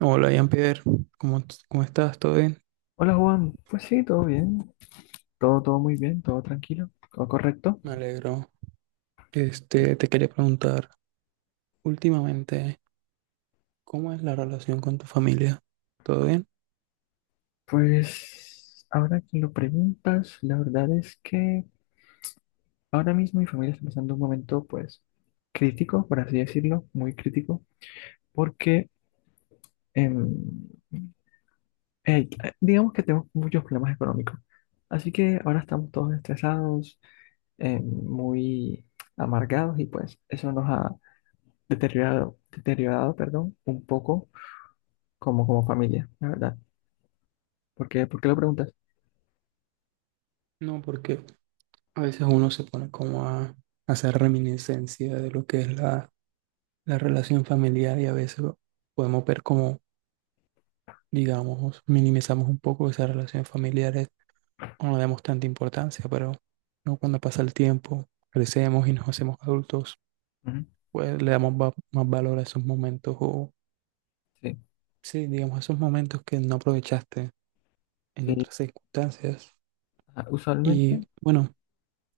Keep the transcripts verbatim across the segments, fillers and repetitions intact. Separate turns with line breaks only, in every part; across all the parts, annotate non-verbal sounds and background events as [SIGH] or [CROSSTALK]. No, hola, Jean-Pierre, ¿cómo, t- cómo estás? ¿Todo bien?
Hola Juan, pues sí, todo bien, todo, todo muy bien, todo tranquilo, todo correcto.
Me alegro. Este, te quería preguntar, últimamente, ¿cómo es la relación con tu familia? ¿Todo bien?
Pues ahora que lo preguntas, la verdad es que ahora mismo mi familia está pasando un momento pues crítico, por así decirlo, muy crítico, porque em, eh, digamos que tenemos muchos problemas económicos. Así que ahora estamos todos estresados, em, muy amargados y pues eso nos ha deteriorado, deteriorado, perdón, un poco como, como familia, la verdad. ¿Por qué? ¿Por qué lo preguntas?
No, porque a veces uno se pone como a, hacer reminiscencia de lo que es la, la relación familiar y a veces podemos ver como, digamos, minimizamos un poco esas relaciones familiares, no le damos tanta importancia, pero ¿no? Cuando pasa el tiempo, crecemos y nos hacemos adultos,
Ujú.
pues le damos va- más valor a esos momentos o
Sí,
sí, digamos, esos momentos que no aprovechaste en
sí.
otras circunstancias.
Ah,
Y
usualmente.
bueno,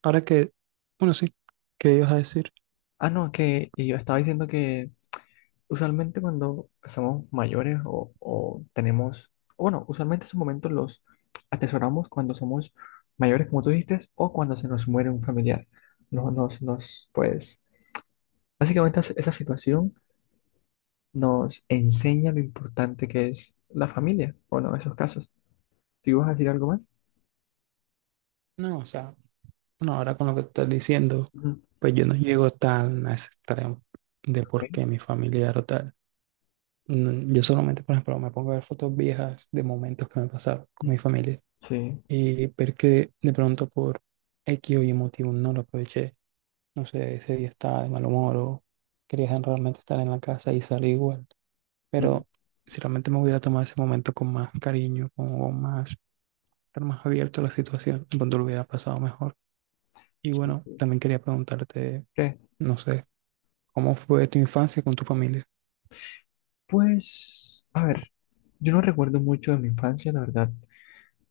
ahora que, bueno, sí, ¿qué ibas a decir?
Ah, no, que y yo estaba diciendo que usualmente cuando somos mayores o, o tenemos, o bueno, usualmente esos momentos los atesoramos cuando somos mayores, como tú dijiste, o cuando se nos muere un familiar. No, nos, nos, pues, básicamente es- esa situación nos enseña lo importante que es la familia, bueno, en esos casos. ¿Tú ibas a decir algo más?
No, o sea, bueno, ahora con lo que estás diciendo,
Ujú.
pues yo no llego tan a ese extremo de
Ok.
por qué mi familiar o tal. No, yo solamente, por ejemplo, me pongo a ver fotos viejas de momentos que me pasaron con
Mm.
mi familia
Sí.
y ver que de pronto por X o Y motivo no lo aproveché. No sé, ese día estaba de mal humor o quería realmente estar en la casa y salí igual.
Mm.
Pero si realmente me hubiera tomado ese momento con más cariño, con más, estar más abierto a la situación, cuando lo hubiera pasado mejor. Y
Sí,
bueno,
sí.
también quería preguntarte,
¿Qué?
no sé, ¿cómo fue tu infancia con tu familia?
Pues, a ver, yo no recuerdo mucho de mi infancia, la verdad.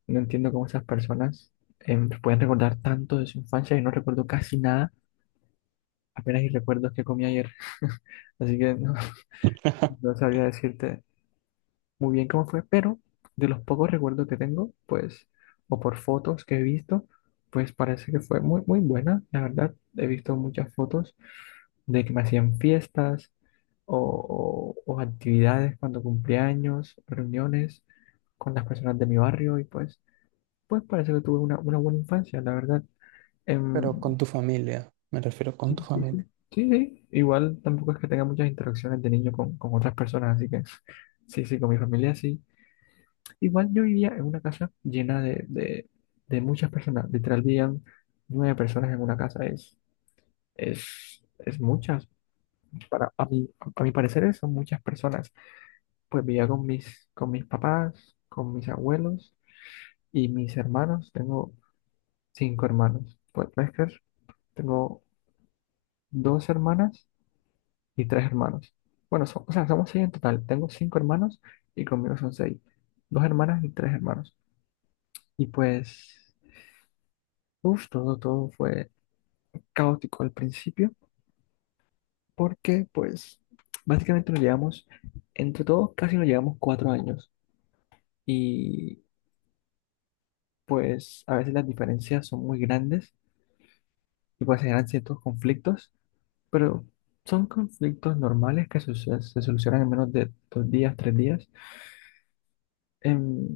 No entiendo cómo esas personas em, pueden recordar tanto de su infancia. Y no recuerdo casi nada, apenas y recuerdo qué comí ayer. [LAUGHS] Así que no,
[LAUGHS]
no sabría decirte muy bien cómo fue, pero de los pocos recuerdos que tengo, pues, o por fotos que he visto, pues parece que fue muy, muy buena. La verdad, he visto muchas fotos de que me hacían fiestas o, o- o actividades cuando cumplía años, reuniones con las personas de mi barrio y pues, pues parece que tuve una, una buena infancia, la verdad. Em,
Pero con tu familia, me refiero con
sí,
tu
sí, sí.
familia.
Sí, sí. Igual tampoco es que tenga muchas interacciones de niño con, con otras personas, así que sí, sí, con mi familia sí. Igual yo vivía en una casa llena de, de, de muchas personas. Literal vivían nueve personas en una casa. Es, es, es muchas. Para, a mí, a mi parecer son muchas personas. Pues vivía con mis, con mis papás, con mis abuelos y mis hermanos. Tengo cinco hermanos. Pues puedes creer, tengo dos hermanas y tres hermanos. Bueno, so- o sea, somos seis en total. Tengo cinco hermanos y conmigo son seis. Dos hermanas y tres hermanos. Y pues, uff, todo, todo fue caótico al principio, porque pues básicamente nos llevamos, entre todos casi nos llevamos cuatro años y pues a veces las diferencias son muy grandes y pues se generan ciertos conflictos, pero son conflictos normales que se, se- solucionan en menos de dos días, tres días. Em,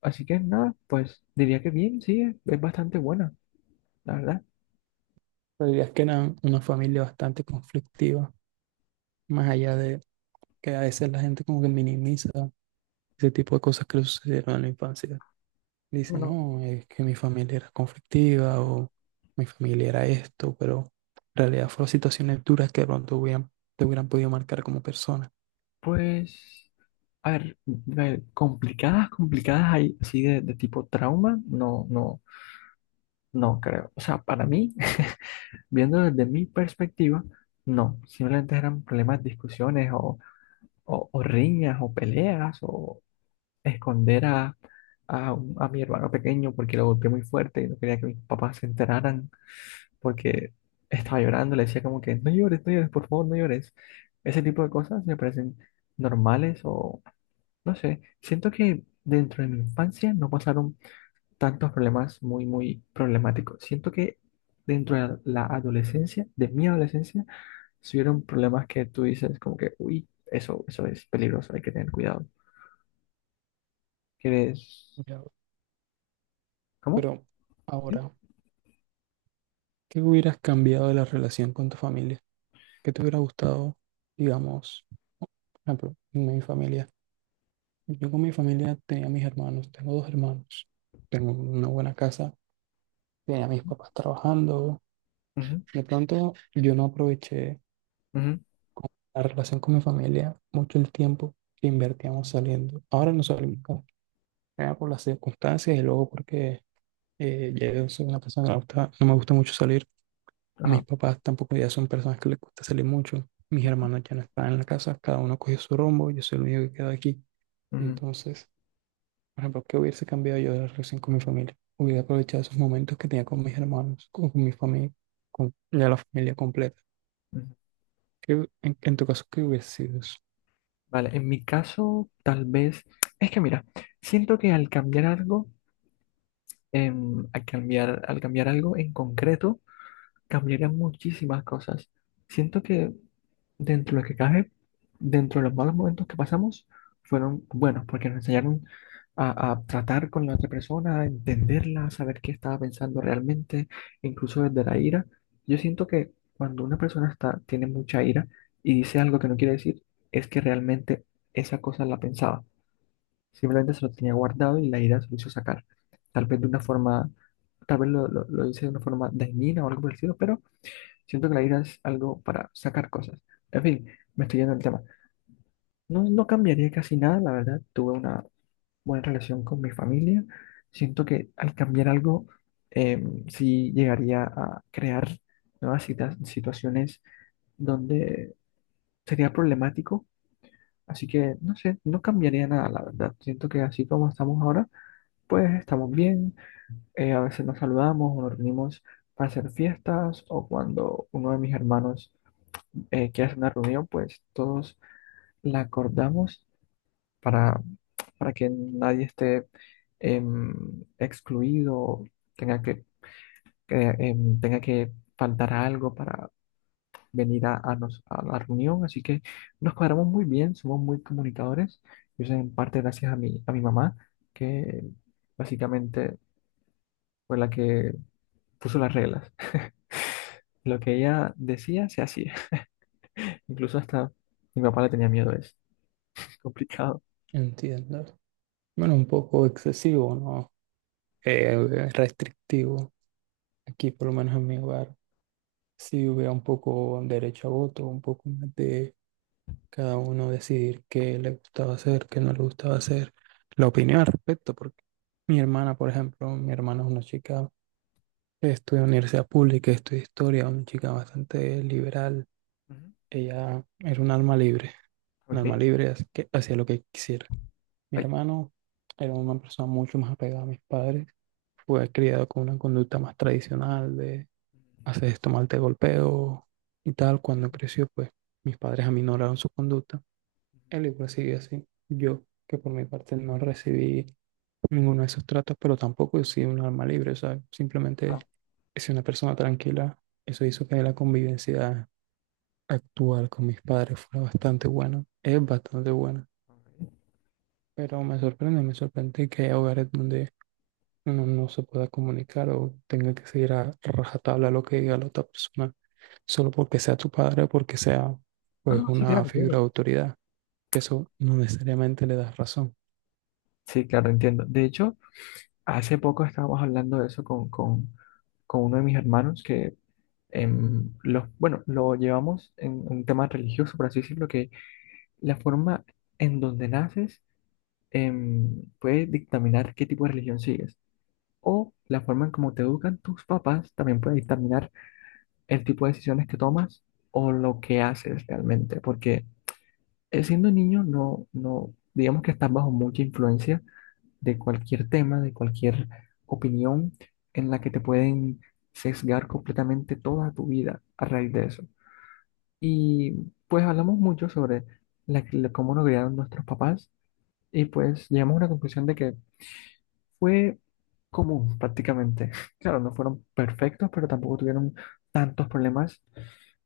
Así que nada, pues diría que bien, sí, es, es bastante buena, la verdad.
Pero dirías que eran una familia bastante conflictiva, más allá de que a veces la gente como que minimiza ese tipo de cosas que le sucedieron en la infancia. Dice,
Bueno,
no, es que mi familia era conflictiva o mi familia era esto, pero en realidad fueron situaciones duras que de pronto hubieran, te hubieran podido marcar como persona.
pues, a ver, eh, complicadas, complicadas hay así de, de tipo trauma, no, no. No creo. O sea, para mí, [LAUGHS] viendo desde mi perspectiva, no. Simplemente eran problemas, discusiones o, o- o riñas o peleas o esconder a, a, un- a mi hermano pequeño porque lo golpeé muy fuerte y no quería que mis papás se enteraran porque estaba llorando. Le decía como que no llores, no llores, por favor, no llores. Ese tipo de cosas me parecen normales o no sé. Siento que dentro de mi infancia no pasaron tantos problemas muy, muy problemáticos. Siento que dentro de la adolescencia, de mi adolescencia, si hubieron problemas que tú dices como que, uy, eso, eso es peligroso, hay que tener cuidado. ¿Quieres?
Ya,
¿Cómo?
pero
¿Sí?
ahora, ¿qué hubieras cambiado de la relación con tu familia? ¿Qué te hubiera gustado, digamos, por ejemplo, en mi familia? Yo con mi familia tenía mis hermanos, tengo dos hermanos, tengo una buena casa, tenía a mis papás trabajando.
Ujú,
De pronto yo no aproveché
ujú,
con la relación con mi familia, mucho el tiempo que invertíamos saliendo. Ahora no salimos como sea, por las circunstancias y luego porque eh, ya yo soy una persona que no, gusta- no me gusta mucho salir. A mis
ajá,
papás tampoco ya son personas que les gusta salir mucho. Mis hermanos ya no están en la casa, cada uno cogió su rumbo, yo soy el único que queda aquí.
ujú,
Entonces, por ejemplo, ¿qué hubiese cambiado yo de la relación con mi familia? Hubiera aprovechado esos momentos que tenía con mis hermanos, con, con mi familia, con ya la familia completa.
ujú.
¿Qué- en, en tu caso, ¿qué hubiese sido eso?
Vale, en mi caso, tal vez, es que mira, siento que al cambiar algo, em, al cambiar, al cambiar algo en concreto, cambiarían muchísimas cosas. Siento que dentro de lo que cabe, dentro de los malos momentos que pasamos, fueron buenos porque nos enseñaron a, a tratar con la otra persona, a entenderla, a saber qué estaba pensando realmente, incluso desde la ira. Yo siento que cuando una persona está, tiene mucha ira y dice algo que no quiere decir, es que realmente esa cosa la pensaba. Simplemente se lo tenía guardado y la ira se lo hizo sacar. Tal vez de una forma, tal vez lo, lo, lo hice de una forma dañina o algo parecido, pero siento que la ira es algo para sacar cosas. En fin, me estoy yendo del tema. No, no cambiaría casi nada, la verdad. Tuve una buena relación con mi familia. Siento que al cambiar algo, eh, sí llegaría a crear nuevas cita- situaciones donde sería problemático. Así que, no sé, no cambiaría nada, la verdad. Siento que así como estamos ahora, pues estamos bien. Eh, a veces nos saludamos o nos reunimos para hacer fiestas o cuando uno de mis hermanos eh, quieras una reunión, pues todos la acordamos para, para que nadie esté em, excluido, tenga que, que, em, tenga que faltar a algo para venir a, a nos- a la reunión. Así que nos cuadramos muy bien, somos muy comunicadores. Y eso en parte gracias a mi, a mi mamá, que básicamente fue la que puso las reglas. [LAUGHS] Lo que ella decía se hacía. [LAUGHS] Incluso hasta mi papá le tenía miedo a eso. Es complicado.
Entiendo. Bueno, un poco excesivo, ¿no? Eh, restrictivo. Aquí, por lo menos en mi hogar, sí hubiera un poco derecho a voto, un poco más de cada uno decidir qué le gustaba hacer, qué no le gustaba hacer, la opinión al respecto, porque mi hermana, por ejemplo, mi hermana es una chica, estudia en universidad pública, estudia historia, una chica bastante liberal,
Ujú.
ella era un alma libre, un
Ok.
alma libre, así que hacía lo que quisiera. Mi
Ay.
hermano era una persona mucho más apegada a mis padres, fue criado con una conducta más tradicional de haces esto mal, te golpeo y tal. Cuando creció, pues mis padres aminoraron su conducta. Él igual sigue así. Yo, que por mi parte no recibí ninguno de esos tratos, pero tampoco he sido un alma libre. O sea, simplemente
Ah,
he sido una persona tranquila. Eso hizo que la convivencia actual con mis padres fuera
ok,
bastante buena. Es bastante buena.
ok.
Pero me sorprende, me sorprende que hay hogares donde no, no se pueda comunicar o tenga que seguir a rajatabla lo que diga la otra persona, solo porque sea tu padre o porque sea
No, no.
pues
Mm. Sí,
una
claro, claro.
figura de autoridad, que eso no necesariamente le das razón.
Sí, claro, entiendo. De hecho, hace poco estábamos hablando de eso con, con, con uno de mis hermanos que em, los, bueno, lo llevamos en un tema religioso, por así decirlo, que la forma en donde naces em, puede dictaminar qué tipo de religión sigues. O la forma en cómo te educan tus papás también puede dictaminar el tipo de decisiones que tomas o lo que haces realmente. Porque eh, siendo niño no, no, digamos que estás bajo mucha influencia de cualquier tema, de cualquier opinión en la que te pueden sesgar completamente toda tu vida a raíz de eso. Y pues hablamos mucho sobre la- la- cómo nos criaron nuestros papás y pues llegamos a una conclusión de que fue común prácticamente. [LAUGHS] Claro, no fueron perfectos, pero tampoco tuvieron tantos problemas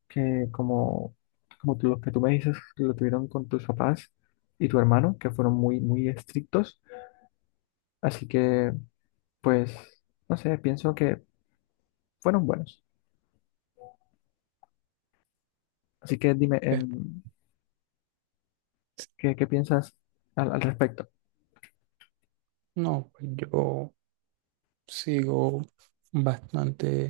que como, como tú- lo que tú me dices, que lo tuvieron con tus papás y tu hermano, que fueron muy, muy estrictos. Así que, pues, no sé, pienso que fueron buenos. Así que dime,
¿Ok?
em, ¿qué, qué piensas al, al respecto?
No, pues yo sigo bastante,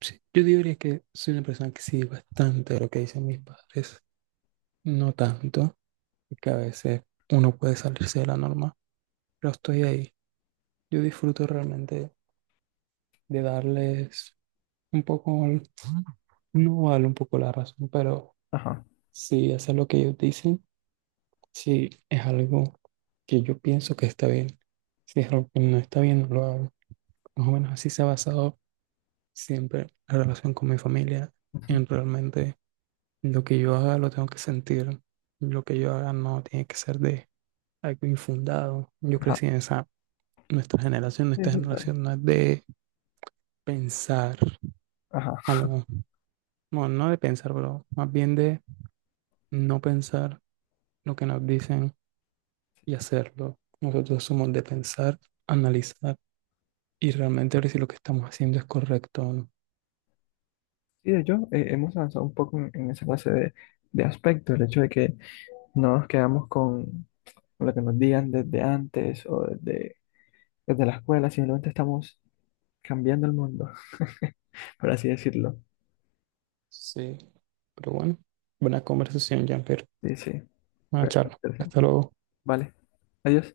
sí, yo diría que soy una persona que sigue bastante lo que dicen mis padres, no tanto, que a veces uno puede salirse de la norma, pero estoy ahí. Yo disfruto realmente de darles un poco, el- no vale un poco la razón, pero
Ajá.
si hacer lo que ellos dicen, si es algo que yo pienso que está bien, si es algo que no está bien, no lo hago. Más o menos así se ha basado siempre la relación con mi familia,
Ujú.
en realmente lo que yo haga lo tengo que sentir, lo que yo haga no tiene que ser de algo infundado. Yo
Ajá.
crecí en esa, nuestra generación,
Sí,
nuestra
sí, claro.
generación no es de pensar
Ajá.
como, bueno, no de pensar, pero más bien de no pensar lo que nos dicen y hacerlo. Nosotros somos de pensar, analizar y realmente ver si lo que estamos haciendo es correcto o no.
Sí, de hecho, eh, hemos avanzado un poco en, en esa clase de, de aspectos, el hecho de que no nos quedamos con lo que nos digan desde antes o desde, desde la escuela, simplemente estamos cambiando el mundo, [LAUGHS] por así decirlo.
Sí, pero bueno, buena conversación, Jean-Pierre.
Sí, sí,
Buena
fue
charla.
interesante.
Hasta luego.
Vale, adiós.